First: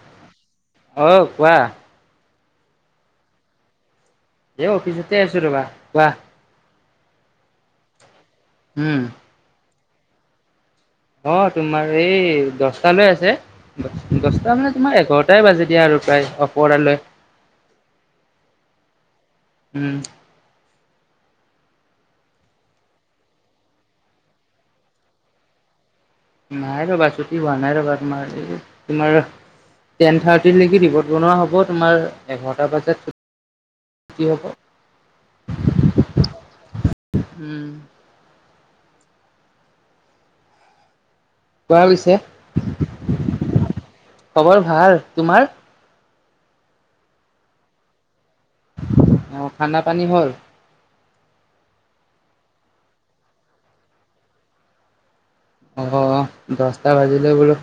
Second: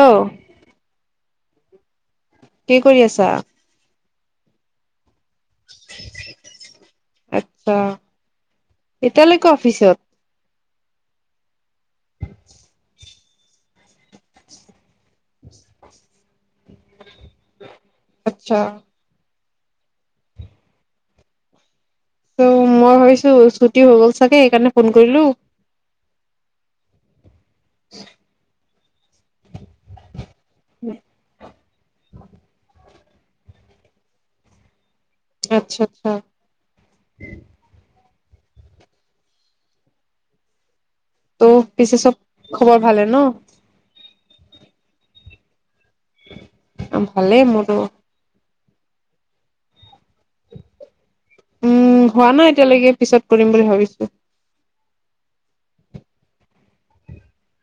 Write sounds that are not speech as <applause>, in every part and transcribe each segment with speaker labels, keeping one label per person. Speaker 1: আহ।
Speaker 2: আহ কোৱা।
Speaker 1: কি কৰি আছা?
Speaker 2: এই অফিচতে আছো ৰবা কোৱা।
Speaker 1: আতছা
Speaker 2: উম
Speaker 1: এতিয়ালৈকে অফিচত ।
Speaker 2: অ তোমাৰ এই দছটা লৈ আছে। দছটা মানে তোমাৰ এঘাৰটাই বাজে দিয়া আৰু প্ৰায় ।
Speaker 1: আত্ছা
Speaker 2: উম
Speaker 1: ত' মই ভাবিছো ছুটি হৈ গ'ল চাগে সেইকাৰণে ফোন কৰিলো ।
Speaker 2: নাই ৰবা ছুটি হোৱা নাই ৰবা তোমাৰ তোমাৰ টেন থাৰ্টি । নেকি ৰিপৰ্ট বনোৱা হ'ব তোমাৰ এঘাৰটা বজাত চুটি হ'ব।
Speaker 1: আচ্ছা আচ্ছা।
Speaker 2: উম
Speaker 1: ত' পিছে চব খবৰ ভালে ন?
Speaker 2: খবৰ ভাল। তোমাৰ?
Speaker 1: ভালেই মোৰ ।
Speaker 2: অ খানা পানী হ'ল।
Speaker 1: উম হোৱা নাই এতিয়ালৈকে পিছত কৰিম বুলি ভাবিছো।
Speaker 2: অ দহটা বাজিলে বোলো।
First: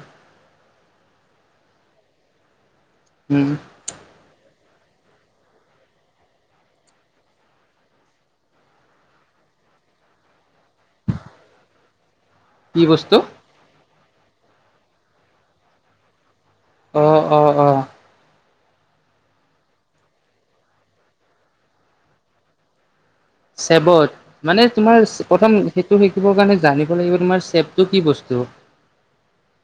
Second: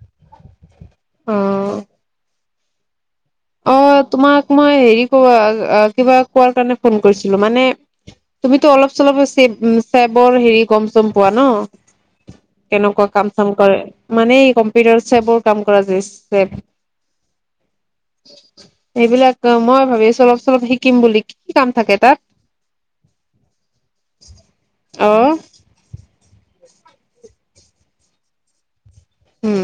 Speaker 1: অ।
Speaker 2: উম
Speaker 1: অ তোমাক মই হেৰি কব কিবা কোৱাৰ কাৰণে ফোন কৰিছিলো মানে । তুমিতো অলপ চলপ চ চেবৰ হেৰি কম চম পোৱা ন ।
Speaker 2: কি
Speaker 1: কেনেকুৱা
Speaker 2: বস্তু
Speaker 1: কাম চাম কৰে মানে কম্পিউটাৰ চেবৰ কাম কৰা যে
Speaker 2: অ অ অ
Speaker 1: এইবিলাক মই ভাবিছো অলপ চলপ শিকিম বুলি কি কাম থাকে তাত
Speaker 2: চেৱত মানে তোমাৰ
Speaker 1: অ
Speaker 2: প্ৰথম সেইটো শিকিবৰ কাৰণে জানিব জানিব লাগিব তোমাৰ চেপটো কি বস্তু
Speaker 1: উম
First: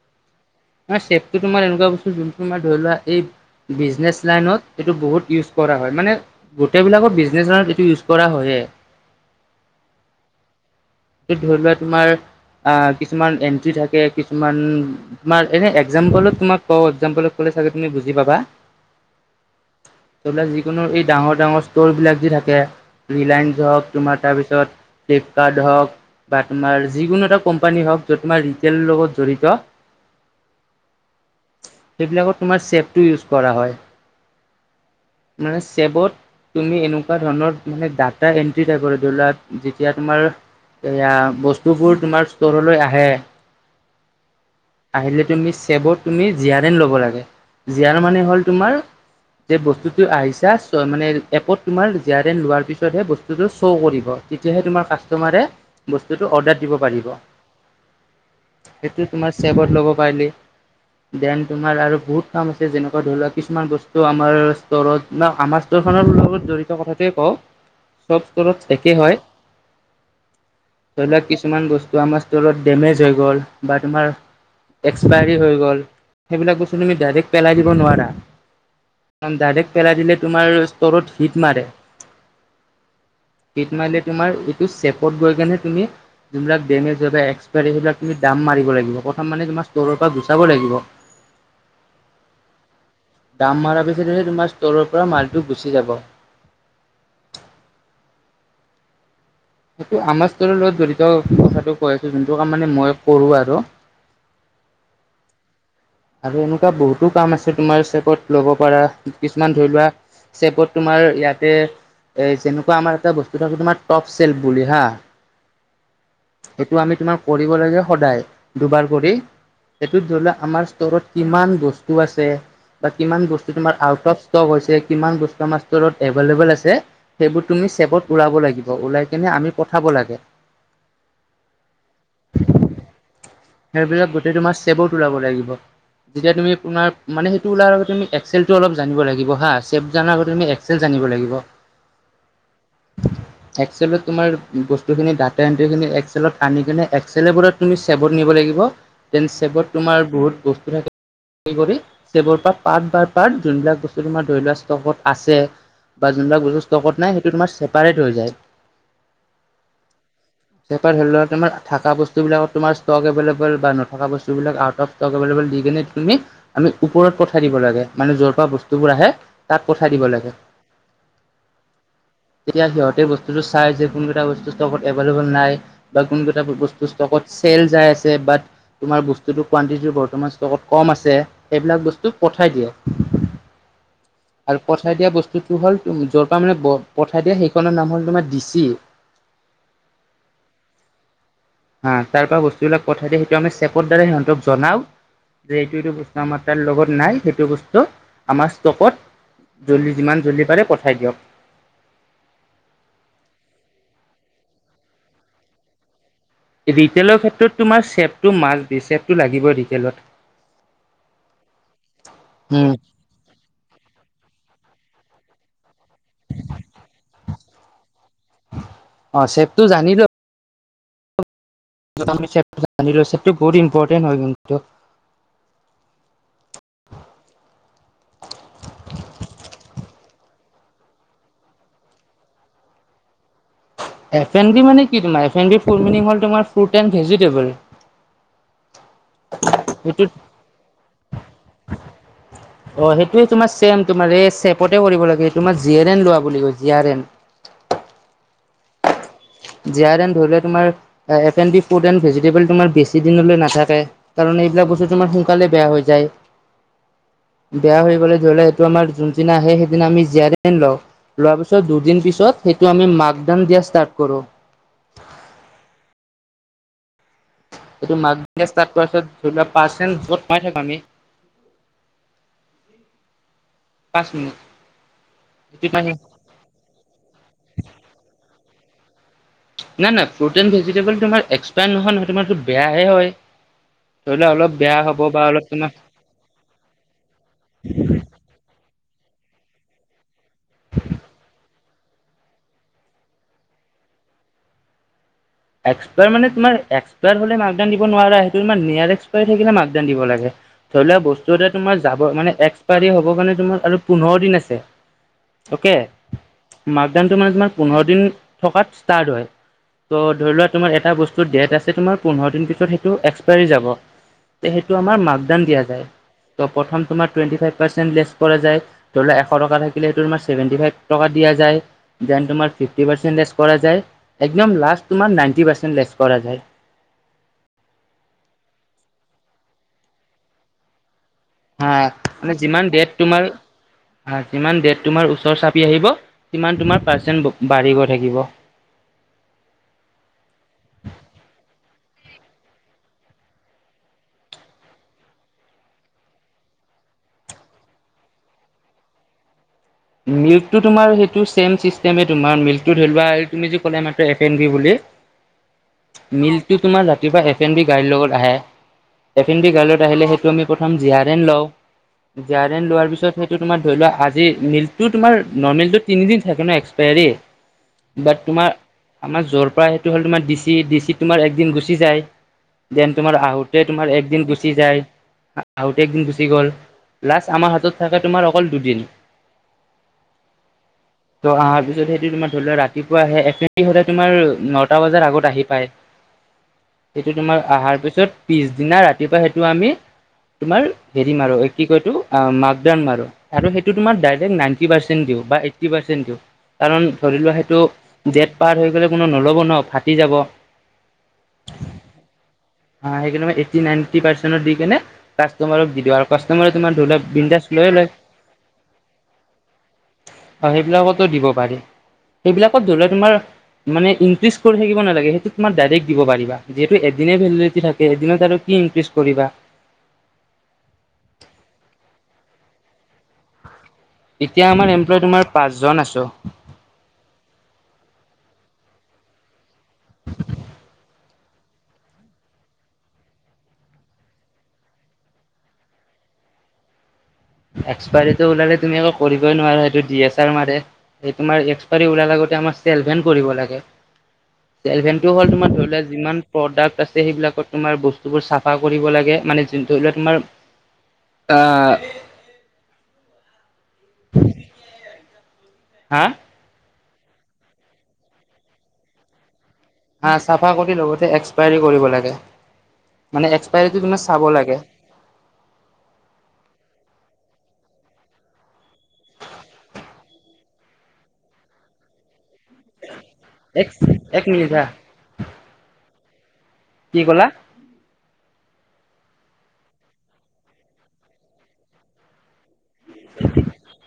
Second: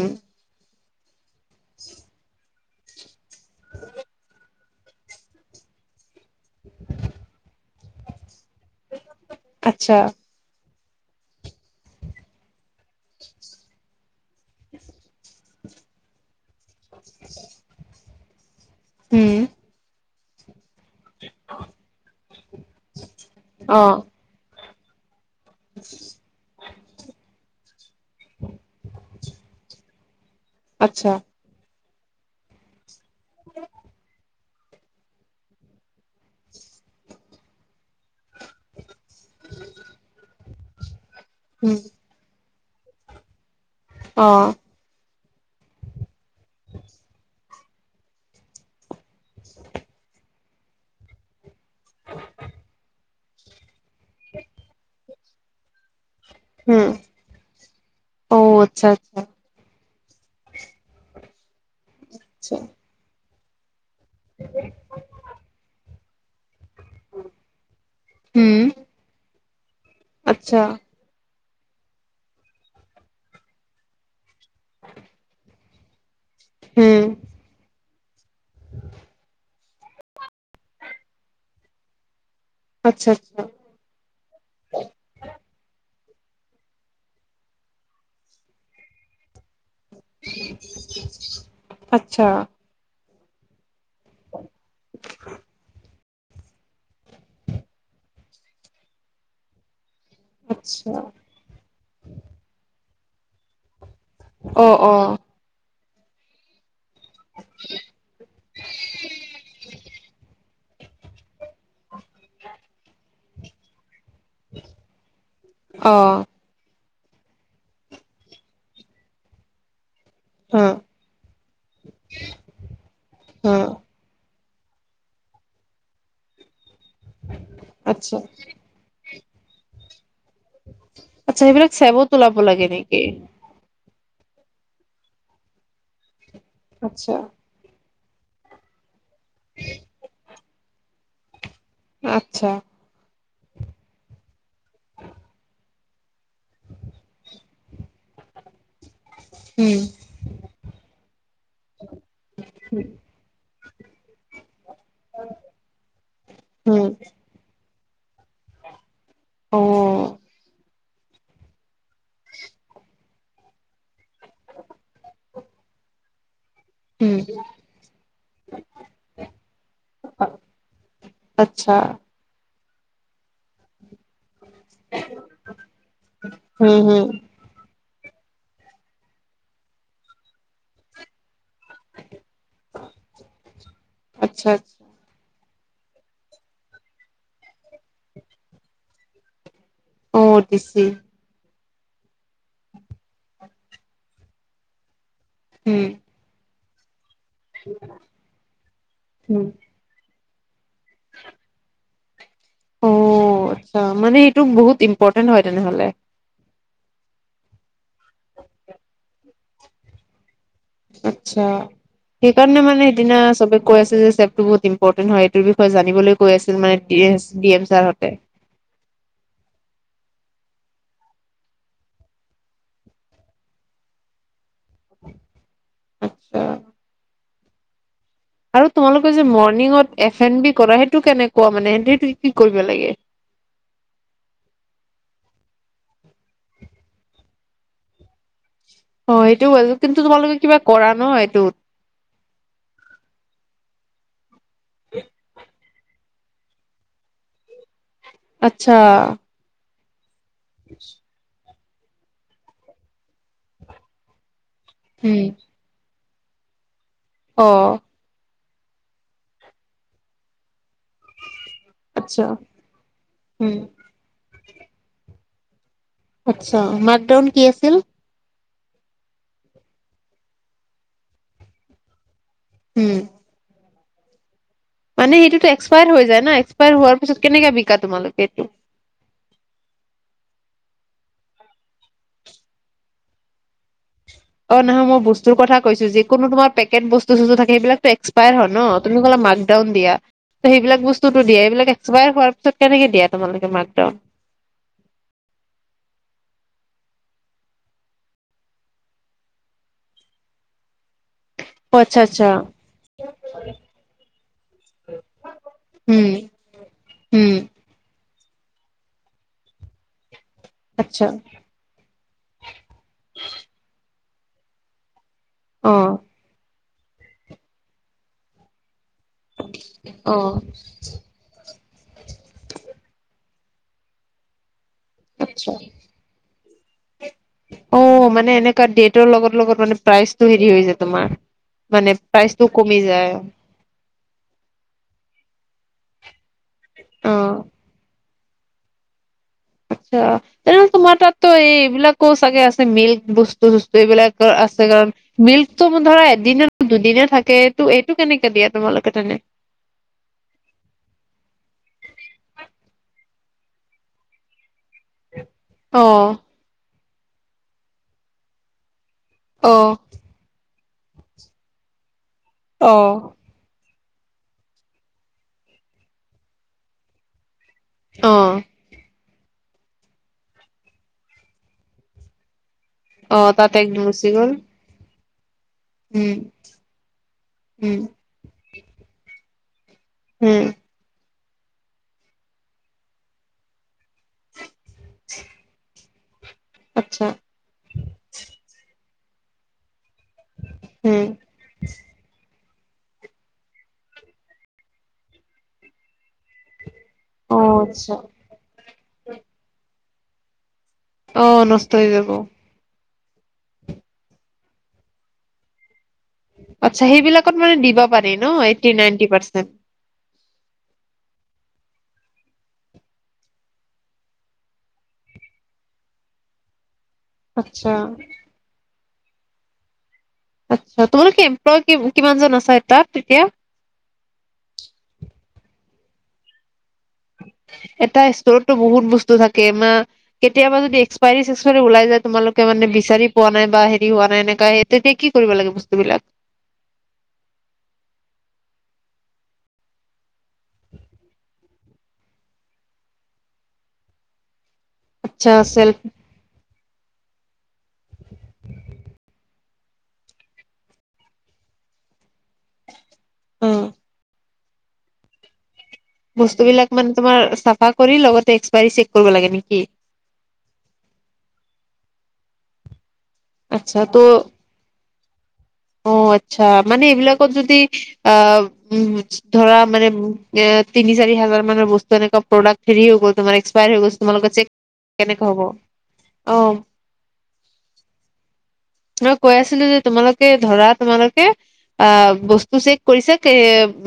Speaker 2: চেপতো তোমাৰ এনেকোৱা বস্তু যোনটো তোমাৰ ধৰি লোৱা এই বিচনেচ লাইনত এইটো বহুত ইউছ ফুল কৰা হয় মানে গোটেই বিলাকৰ বিজনেছ এইটো ইউজ কৰা হয়ে ।
Speaker 1: আচ্ছা ।
Speaker 2: টো ধৰি লোৱা তোমাৰ । অ কিছুমান এন্ট্ৰি থাকে কিছুমান তোমাৰ এনে একজাম্পলত তোমাক। অ একজাম্পলত কলে চাগে তুমি বুজি পাবা ।
Speaker 1: উম।
Speaker 2: ত যিকোনো এই ডাঙৰ ডাঙৰ ষ্ট'ৰ বিলাক যি থাকে ৰিলায়েন্স
Speaker 1: অ
Speaker 2: হওক তোমাৰ তাৰপিছত । ফিলিপকাৰ্ড হওক বা তোমাৰ যিকোনো এটা কোম্পানী হওঁক যত তোমাৰ ৰিটেল লগত জড়িত ।
Speaker 1: আচ্ছা ।
Speaker 2: সেইবিলাকত তোমাৰ চেভটো ইউজ কৰা হয়
Speaker 1: <unintelligible>
Speaker 2: মানে চেভত তুমি এনেকুৱা ধৰণৰ মানে ডাটা এন্ট্ৰি টাইপৰ ধৰি লোৱা যেতিয়া তোমাৰ এয়া
Speaker 1: উম
Speaker 2: বস্তুবোৰ তোমাৰ ষ্টৰলৈ আহে ।
Speaker 1: অহ
Speaker 2: আহিলে তুমি চেভত তুমি জীয়াৰেন ল'ব লাগে জীয়াৰ মানে হ'ল তোমাৰ । যে বস্তুটো আহিছা মানে এপত তোমাৰ জীয়াৰেন লোৱাৰ পিছতহে বস্তুটো শ' কৰিব । ত তেতিয়াহে কাচটেমাৰে বস্তু বস্তুটো অৰ্ডাৰ দিব
Speaker 1: উম
Speaker 2: পাৰিব
Speaker 1: অ আচ্ছা
Speaker 2: সেইটোৱে তোমাৰ
Speaker 1: আচ্ছা
Speaker 2: চেভত লব । পালি ব্যয়াম তোমাৰ আৰু বহুত কাম
Speaker 1: আচ্ছা
Speaker 2: আছে যেনেকুৱা ধৰি লোৱা কিছুমান বস্তু ত' আমাৰ ষ্টৰত ন আমাৰ ষ্টৰ খনৰ লগত জৰি ত কথাটোৱে কওঁ চব
Speaker 1: উম
Speaker 2: ষ্টৰত একেই হয়
Speaker 1: আচ্ছা
Speaker 2: ধৰি লোৱা কিছুমান বস্তু আমাৰ ষ্টৰত ডেমেজ হৈ গল বা তোমাৰ এক্সপাইৰী হৈ গ'ল সেইবিলাক বস্তু তুমি
Speaker 1: উম
Speaker 2: ডাইৰেক্ট পেলাই দিব নোৱাৰা ডাইৰেক্ট পেলাই দিলে তোমাৰ ষ্টৰত হিট মাৰে
Speaker 1: আচ্ছা আচ্ছা
Speaker 2: হিট মাৰিলে তোমাৰ এইটো চেভ গৈ কেনি তুমি যোনবিলাক ডেমেজ হয় বা এক্সপাইৰী হয় সেইবিলাক তুমি দাম মাৰিব লাগিব প্ৰথম মানে তোমাৰ ষ্টৰৰ পৰা গুচাব লাগিব
Speaker 1: আচ্ছা
Speaker 2: দাম মৰা পিছত তোমাৰ ষ্ট'ৰৰ পৰা মালটো গুচি যাব সেইটো আমাৰ ষ্টৰৰ লগত
Speaker 1: আচ্ছা
Speaker 2: জড়িত কথাটো কৈ আছো যোনটো কাম মানে মই কৰো আৰু
Speaker 1: অ অ
Speaker 2: আৰু এনেকুৱা বহুতো কাম আছে তোমাৰ চেপত ল'ব পাৰা কিছুমান ধৰি লোৱা চেপত তোমাৰ ইয়াতে এ যেনেকুৱা আমাৰ এটা বস্তু থাকো তোমাৰ টপ চেল বুলি হা
Speaker 1: অ
Speaker 2: ত আমি তোমাৰ কৰিব লাগে সদায় দুবাৰ কৰি সেইটোত ধৰি লোৱা
Speaker 1: হা
Speaker 2: আমাৰ ষ্টৰত কিমান বস্তু আছে বা কিমান
Speaker 1: হা
Speaker 2: বস্তু তোমাৰ আউট অফ ইষ্টক হৈছে কিমান বস্তু আমাৰ ষ্টৰত এভেলেবোল আছে সেইবোৰ তুমি
Speaker 1: আচ্ছা
Speaker 2: চেভত ওলাব লাগিব ওলাই কেনে আমি পঠাব লাগে
Speaker 1: আচ্ছা সেইবিলাক চেবত ওলাব লাগে নেকি
Speaker 2: সেইবিলাক গোটেই তোমাৰ চেভত ওলাব লাগিব যেতিয়া তুমি আপোনাৰ
Speaker 1: আচ্ছা
Speaker 2: মানে সেইটো ওলাৰ আগতে তুমি একচেলটো অলপ জানিব লাগিব হা চেভ জনা আগতে তুমি একচেল জানিব লাগিব
Speaker 1: আচ্ছা
Speaker 2: একচেলত তোমাৰ বস্তুখিনি দাতা এন্টিখিনি একচেলত আনি কেনি একচেল বোৰত তুমি চেভ নিব লাগিব দেন চেভত
Speaker 1: উম
Speaker 2: তোমাৰ বহুত বস্তু থাকে কৰি চেবৰ পৰা পাট বাৰ পাট যোনবিলাক বস্তু তোমাৰ ধৰি লোৱা ষ্টকত আছে বা যোনবিলাক
Speaker 1: উম
Speaker 2: ষ্টকত নাই সেইটো তোমাৰ চে পাৰেত হৈ যায়
Speaker 1: অ
Speaker 2: চেপাৰেত ধৰি লোৱা তোমাৰ থাকা বস্তুবিলাকত তোমাৰ ষ্টক এভেলেবোল বা নথকা বস্তুবিলাক আউট অৱ ষ্টক এভল দি কিনে তুমি আমি ওপৰত
Speaker 1: উম
Speaker 2: পঠাই দিব লাগে মানে য'ৰ পৰা বস্তুবোৰ আহে তাত পঠাই দিব লাগে
Speaker 1: আচ্ছা
Speaker 2: তেতিয়া সিহঁতে বস্তুটো চাই যে কোন কেইটা বস্তু ষ্টকত এভেইলেবল নাই বা কোন কেইটা
Speaker 1: হম
Speaker 2: বস্তু
Speaker 1: হম
Speaker 2: ষ্টকত চেল যাই আছে বাত তোমাৰ বস্তুটো কোৱানটিতিটো বৰ্তমান ষ্টকত কম আছে এইবিলাক বস্তু পঠাই দিয়ে
Speaker 1: আচ্ছা
Speaker 2: আৰু
Speaker 1: আচ্ছা
Speaker 2: পঠাই দিয়া বস্তু টো হ'ল যৰ পৰা মানে পঠাই দিয়ে সেইখনৰ নাম হ'ল তোমাৰ দিচি
Speaker 1: অ দিছি
Speaker 2: হা তাৰ পৰা বস্তুবিলাক পঠাই দিয়ে সেইটো আমি চেপৰ দ্বাৰাই সিহঁতক জনাও যে এইটো
Speaker 1: উম
Speaker 2: এইটো আমাৰ তাৰ লগত নাই সেইটো বস্তু আমাৰ
Speaker 1: উম।
Speaker 2: ষ্টকত জলদি যিমান জল্দি পাৰে পঠাই দিয়ক
Speaker 1: অ আচ্ছা মানে সেইটো বহুত ইম্পৰ্টেণ্ট হয় তেনেহলে
Speaker 2: ৰিটেইলৰ ক্ষেত্ৰত তোমাৰ চেভটো মাষ্ট বি চেভটো লাগিবই ডিটেইলত
Speaker 1: আত্ছা সেইকাৰণে
Speaker 2: উম
Speaker 1: মানে সেইদিনা চবে কৈ আছে যে চেভতো বহুত ইম্পৰ্টেণ্ট হয় এইটোৰ বিষয়ে জানিবলৈ কৈ আছিল মানে ডি এচ ডি এম ছাৰহঁতে
Speaker 2: অ চেভটো জানি ল চেভটো বহুত ইম্পৰ্টেণ্ট হয় কিন্তু
Speaker 1: আচ্ছা আৰু তোমালোকৰ যে মৰ্ণিঙত এফ এন বি কৰে সেইটো কেনেকোৱা মানে কি কৰিব লাগে <inaudible>
Speaker 2: এফ এন বি মানে কি তোমাৰ F N B full meaning হল তোমাৰ ফ্ৰোট এণ্ড ভেজিটেবল
Speaker 1: অ সেইটো হয় কিন্তু
Speaker 2: এইটোত
Speaker 1: তোমালোকে কিবা কৰা ন এইটোত
Speaker 2: অ সেইটোৱে তোমাৰ ছেম তোমাৰ এই চেপতে কৰিব লাগে তোমাৰ জি এন লোৱা বুলি ক জি আৰ এন <unintelligible>
Speaker 1: আচ্ছা
Speaker 2: জী‌ আৰ এন ধৰি লোৱা তোমাৰ এপেনডি <unintelligible> ফুড এনড ভেজিটেবল তোমাৰ বেছি দিনলৈ নাথাকে কাৰণ এইবিলাক বস্তু তোমাৰ
Speaker 1: উম
Speaker 2: সোনকালে বেয়া হৈ যায় <unintelligible>
Speaker 1: অ
Speaker 2: বেয়া হৈ গলে ধৰি লোৱা এইটো আমাৰ যোনদিনা আহে সেইদিনা আমি জী আৰ এন লও <unintelligible> লোৱাৰ পিছত দুদিন
Speaker 1: আচ্ছা
Speaker 2: পিছত সেইটো আমি মাৰ্ক ডাউন
Speaker 1: উম
Speaker 2: দিয়া ষ্টাৰ্ট কৰো
Speaker 1: আচ্ছা মাকডাউন কি আছিল
Speaker 2: এইটো মাকডাউন ষ্টাৰ্ট কৰছত ধা মাৰ্চেণ্ট যত সমাই থাকো আমি
Speaker 1: উম
Speaker 2: পাঁচ মিনিট
Speaker 1: মানে সেইটোতো এক্সপায়াৰ
Speaker 2: নাই
Speaker 1: হৈ যায় ন এক্সপায়াৰ হোৱাৰ পিছত কেনেকে বিকা তোমালোকে এইটো <unintelligible>
Speaker 2: নাই নাই ফ্ৰুট এণ্ড ভেজিটেবল তোমাৰ এক্সপায়াৰ নহয় নহয় তোমাৰতো বেয়াহে হয় <unintelligible>
Speaker 1: অ
Speaker 2: বেয়া
Speaker 1: নহয়
Speaker 2: হ'ব
Speaker 1: মই
Speaker 2: বা
Speaker 1: বস্তুৰ
Speaker 2: অলপ
Speaker 1: কথা
Speaker 2: তোমাৰ
Speaker 1: কৈছো যিকোনো তোমাৰ পেকেট বস্তু চস্তু থাকে সেইবিলো এক্সপায়াৰ হয় ন <unintelligible> তুমি কলে মাকডাউন দিয়া ত সেইবিলাক বস্তুতো দিয়া এইবিলাক এক্সপায়াৰ হোৱাৰ পিছত কেনেকে দিয়া তোমালোকে মাকডাউন উ
Speaker 2: এক্সপায়াৰ মানে তাৰ এক্সপায়াৰ হলে মাকডাউন দিব নোৱাৰা সেইটো তোমাৰ নিয়াৰ এক্সপায়ৰ থাকিলে মাকডাউন দিব লাগে ধৰি লোৱা বস্তু এটা
Speaker 1: অ
Speaker 2: তোমাৰ
Speaker 1: আচ্ছা
Speaker 2: যাব মানে
Speaker 1: আচ্ছা
Speaker 2: এক্সপায়াৰী হব কাৰণে তোমাৰ আৰু পোন্ধৰ দিন আছে অকে
Speaker 1: উম
Speaker 2: মাক ডাউনটো মানে
Speaker 1: উম
Speaker 2: তোমাৰ পোন্ধৰ দিন থকাত ষ্টাৰ্ট হয় ত' ধৰি লোৱা তোমাৰ এটা
Speaker 1: আচ্ছা
Speaker 2: বস্তু ডেট আছে তোমাৰ পোন্ধৰ দিন পিছত সেইটো এক্সপাইৰী যাব <unintelligible> সেইটোম আমাৰ মাকডাউন দিয়া
Speaker 1: অ
Speaker 2: যায় প্ৰথম তোমাৰ টুৱেন্টি ফাইভ মাৰ্চেণ্ট লেছ কৰা যাই । ধৰি লক এশ টকা থাকিলেেইটো
Speaker 1: অ
Speaker 2: তাৰেভেটি ফাইভ টকা দিয়া যায় দেন তোমাৰিফটি পাৰ্চেণ্টেজ । কৰা যায় একদম লাষ্ট তোমাৰ নাইনটি
Speaker 1: আচ্ছা
Speaker 2: পাৰ্চেট লেচ কৰা যায় ।
Speaker 1: অ মানে এনেুৱা ডেটৰ লগত লগত মানে প্ৰাইজটো হেৰি হৈ যায় তোমাৰ ।
Speaker 2: হা
Speaker 1: মানে প্ৰাইচটো
Speaker 2: যিমান
Speaker 1: কমি
Speaker 2: ডেট
Speaker 1: যায় ।
Speaker 2: তোমাৰ যিমান ড তমাৰ ওচ চাপি আহিব সিমান তমাৰ
Speaker 1: অ
Speaker 2: পাৰ্চ বাঢ়িৈ থাকিব ।
Speaker 1: আচ্ছা তেনেহ'লে তোমাৰ তাতো এই এইবিলাকো চাগে আছে মিল্ক বস্তু চস্তু এইবিলাক <unintelligible> আছে কাৰণ মিল্কটো ধৰা এদিনে দুদিনে থাকেটো এইটো কেনেকে দিয়া তোমালোকে তেনে <unintelligible>
Speaker 2: মিল্কটো তোমাৰ সেইটো ছেম চিষ্টেমে তোমাৰ মিল্কটো ধৰিলোৱাা তুমি য কলা আমাৰ এফ এন বি বুলি
Speaker 1: অ
Speaker 2: <unintelligible> মিলটো তোমাৰ জাতিৰ পৰা এফ এন বি গাড়ীৰ লগত আহে এফ এন বি
Speaker 1: অ
Speaker 2: গালত আহিলে সেইটো আমি প্ৰথম জিয়াৰ এন লও জিয়াৰ এন লোৱাৰ পিছত সেইটো তোমাৰ <unintelligible> ধৰি লোৱা আজি মিলটো তোমাৰ তিনি দিন থাকে ন এক্সপায়াৰী বা
Speaker 1: অ
Speaker 2: তোমাৰ আমাৰ যৰ পৰা সেইটো হ'ল তোমাৰ ডিচি ডিচি তোমাৰ একদিন গুচি যায় দেন তোমাৰ
Speaker 1: অ তাত
Speaker 2: আহোঁতে তোমাৰ একদিন
Speaker 1: গ'ল
Speaker 2: গুচি যায় আহোতে একদিন
Speaker 1: উম
Speaker 2: গুচি গ'ল লাষ্ট আমাৰ হাতত
Speaker 1: উম
Speaker 2: থাকে তোমাৰ অকল দুদিন
Speaker 1: উম
Speaker 2: ত' অহাৰ পিছত সেইটো তোমাৰ ধৰি লোৱা ৰাতিপুৱা আহে এফ হলে তোমাৰ ন <unintelligible> তাৰ বজাৰ আগত আহি পায়
Speaker 1: আচ্ছা
Speaker 2: সেইটো তোমাৰ অহাৰ পিছত পিছদিনা ৰাতিপুৱা সেইটো আমি তোমাৰ
Speaker 1: উম
Speaker 2: হেৰি মাৰো কি কয়তো মাকডান মাৰো আৰু সেইটো তোমাৰ দেন নাইনটি পাৰ্চেন দিও বা এইটি পাৰ্ছেন দিউ, কাৰণ ধৰি লোৱা
Speaker 1: অ
Speaker 2: সেইটো
Speaker 1: আচ্ছা
Speaker 2: দেত পাৰ হৈ গলে কোনো নল'ব ন ফাটি যাব
Speaker 1: অঁ নষ্ট হৈ যাব
Speaker 2: সেই মই এইটি নাইনটি পাৰ্চেন্ট দি কেনে কাষ্টমাৰক দি দিওঁ আৰু কাষ্টমাৰে তোমাৰ
Speaker 1: আচ্ছা
Speaker 2: ধৰি লোৱা
Speaker 1: সেইবিলাকত
Speaker 2: বিন্দাছ
Speaker 1: মানে
Speaker 2: লৈয়ে
Speaker 1: দিবা
Speaker 2: লয়
Speaker 1: পাৰি ন এইটটি নাইনটি পাৰ্চেন্ট
Speaker 2: অ সেইবিলাকতো দিব পাৰি সেইবিলাকত ধৰি তোমাৰ মানে ইনক্ৰিজ কৰি থাকিব নালাগে সেইটো তোমাৰ ডাইৰেক্ট দিব পাৰিবা যি এদিনে ভেলিডিটি
Speaker 1: আচ্ছা
Speaker 2: থাকে এদিনত আৰু কি ইনক্ৰিজ কৰিবা ।
Speaker 1: আচ্ছা তোমাল কি এমপ্লয় কিমান জন আচা তাত এতিয়া।
Speaker 2: এতিয়া আমাৰ এমপ্লয় তোমাৰ পাঁচ জন আছো।
Speaker 1: <unintelligible> এটা ষ্ট'ৰতটো বহুত বস্তু থাকে মা কেতিয়াবা যদি এক্সপাইৰী চে্সপাই ওলাই যায় তোমালোকে মানে । বিচাৰি পোৱা নাই বা হেৰি হোৱা নাই এনেকা তেতিয়া কি কৰিব লাগে বস্তুবিলাক ।
Speaker 2: এক্সপাইৰীটো ওলালে তুমি এককৌ কৰিবই নোৱাৰা সেইটো ডি এছ আৰ মাৰে স তোমাৰ এক্সপাইৰী ওলালে । আমাৰ চেলভেন কৰিব লাগে ।
Speaker 1: <inaudible>
Speaker 2: চেলভেণ্টো হটো হল
Speaker 1: আচ্ছা
Speaker 2: তোমাৰ ধৰি
Speaker 1: চেল্ফ
Speaker 2: লোৱা যিমান প্ৰডাক্ট । আছে সেইবিলাকত তোমাৰ বস্তুবোৰ চাফা কৰিব লাগে মানে যোন ধৰি লোৱা তোমাৰ অ
Speaker 1: উম
Speaker 2: হা
Speaker 1: বস্তু বিলাক মানে তোমাৰ চাফা কৰি লগতে এক্সপাইৰী চেক কৰিব লাগে নেকি?
Speaker 2: হা চাফা কৰি লগতে এক্সপাইৰী কৰিব লাগে । মানে
Speaker 1: আচ্ছা
Speaker 2: এক্সপায়ৰীটো
Speaker 1: ত'
Speaker 2: তোমাৰ চাব লাগে ।
Speaker 1: অ আচ্ছা মানে এইবিলাকত যদি আহ উ ধৰা মানে এ । তিনি চাৰি হাজাৰ মানৰ বস্তু এনেকুৱা । প্ৰডাক্ট হেৰি হৈ গ'ল তোমাৰ এক্সপাই
Speaker 2: এক
Speaker 1: হৈ গ
Speaker 2: এক
Speaker 1: তোমালোকে
Speaker 2: মিনিট
Speaker 1: চেক
Speaker 2: হা
Speaker 1: কেনেকে হ'ব অ ।
Speaker 2: কি কলা
Speaker 1: মই কৈ আছিলো যে তোমালোকে ধৰা তোমালোকে অ বস্তু চেক । কৰিছে কে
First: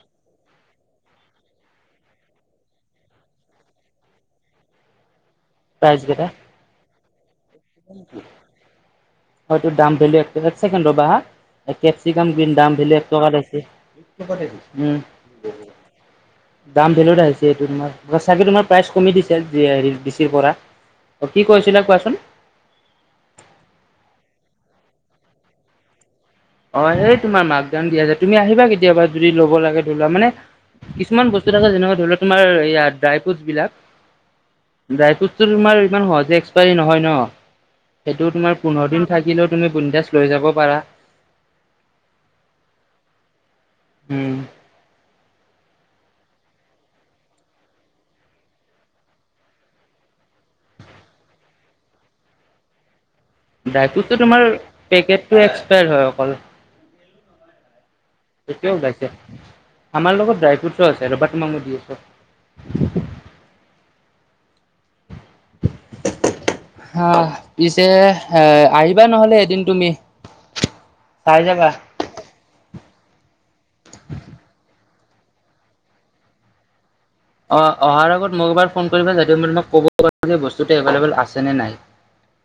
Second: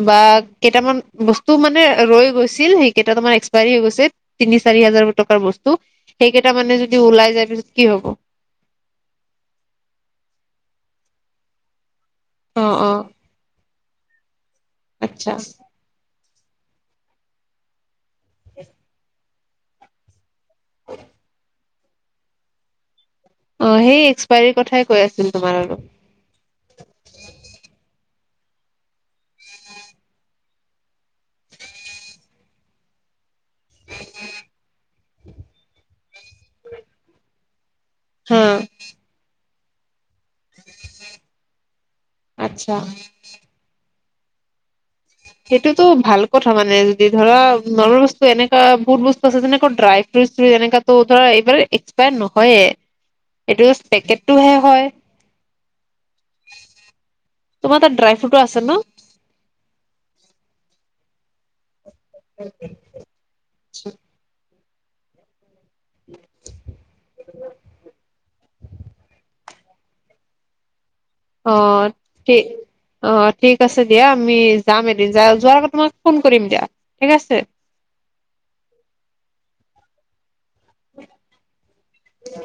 Speaker 1: বা কেইটামান বস্তু মানে ৰৈ গৈছিল সেই কেইতা তোমাৰ এক্সপায়াৰী হৈ গৈছে তিনি চাৰি হাজাৰ । টকাৰ বস্তু
Speaker 2: প্ৰাইজ কেইটা
Speaker 1: সেইকেইটা মানে যদি ওলাই যায় পিছত কি হ'ব ।
Speaker 2: হয়তো দাম ভেল এক টকা ছেকেড ৰবা হা কেচিকাম গণ
Speaker 1: অ
Speaker 2: দাম ভেল
Speaker 1: অ
Speaker 2: এক টকা। <unintelligible>
Speaker 1: আচ্ছা।
Speaker 2: দাম ভেলো আহিছে এইটো তোমাৰ হচাকে তোমাৰ প্ৰাইচ কমি দিছে যিআৰ ডিচিৰ পৰা। অ কি কৈছিলা কোৱাচোন।
Speaker 1: অ সেই এক্সপায়ৰি কথাই কৈ আছিল তোমাৰ আগত।
Speaker 2: অ এই তোমাৰ মাক দাম দিয়া যে তুমি আহিবা কেতিয়াবা যদি ল'ব লাগে ধৰিলোৱা মানে। কিছুমান বস্তু থকা যেনেবা ধৰি লোৱা তোমাৰ হেয়াত ড্ৰাইব। ফোটবিলাক ড্ৰাই ফ্ৰুটতো তোমাৰ ইমান সহজে এক্সপায়ী নহয় ন । সেইটো
Speaker 1: হা
Speaker 2: তোমাৰ পোন্ধৰ দিন থাকিলেও তুমি বিনদাচ । লৈ যাব পাৰা।
Speaker 1: আচ্ছা
Speaker 2: উম।
Speaker 1: সেইটোতটো ভাল কথা মানে যি ধৰা নৰ্ম বস্তু এনেকা বহুত বস্তু আছে যেনেকৈ ড্ৰাই ফ্ৰেচ । তেনেকাতো ধৰা এইবাৰ এক্সপাইত নহয়ে। এইটো
Speaker 2: ড্ৰাই ফ্ৰুটতো তোমাৰ
Speaker 1: পেকেটটোহে হয়
Speaker 2: পেকেটটো এক্সপায়ৰ হয় অকল।
Speaker 1: তোমাৰ তাত ড্ৰাইফ।
Speaker 2: এতিয়াও ওলাইছে আমাৰ লগত ড্ৰাই ফ্ৰুটতো আছে ৰবা তোমাক ম ই দি আছোঁ।
Speaker 1: হে হে চোত।
Speaker 2: হাহ পিছে। হা আহিবা নহ'লে এদিন তুমি। চাই
Speaker 1: অ
Speaker 2: যাবা।
Speaker 1: টি অ ঠিক আছে দিয়া আমি যাম এতি । ৰিজাল যোৱাৰ আগত তোমাক ফোন কৰিম দিয়া। ঠিক আছে
Speaker 2: অ অহাৰ আগত মোক এবাৰ ফোন কৰিবা যে তুমি মানে মোক ক'ব পৰা বস্তুটো এভেল-ওবোল আছেনে নাই।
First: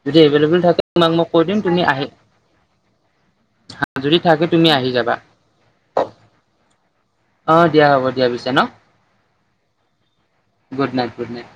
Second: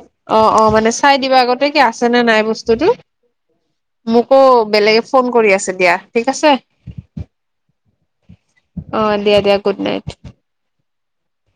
Speaker 2: যদি
Speaker 1: অ
Speaker 2: এভেইলেবল
Speaker 1: অ
Speaker 2: থাকে
Speaker 1: মানে
Speaker 2: তোমাক
Speaker 1: চাই
Speaker 2: মই
Speaker 1: দিবা
Speaker 2: কৈ দিম
Speaker 1: আগতে কি
Speaker 2: তুমি আহি
Speaker 1: আছে নে নাই বস্তুতটো।
Speaker 2: যদি
Speaker 1: মোকো
Speaker 2: থাকে তুমি আহি
Speaker 1: বেলেগে
Speaker 2: যাবা।
Speaker 1: ফোন কৰি আছে দিয়া ঠিক আছে।
Speaker 2: অ দিয়া হ'ব দিয়া পিছে ন
Speaker 1: অ দিয়া দিয়া good night.
Speaker 2: Good night good night.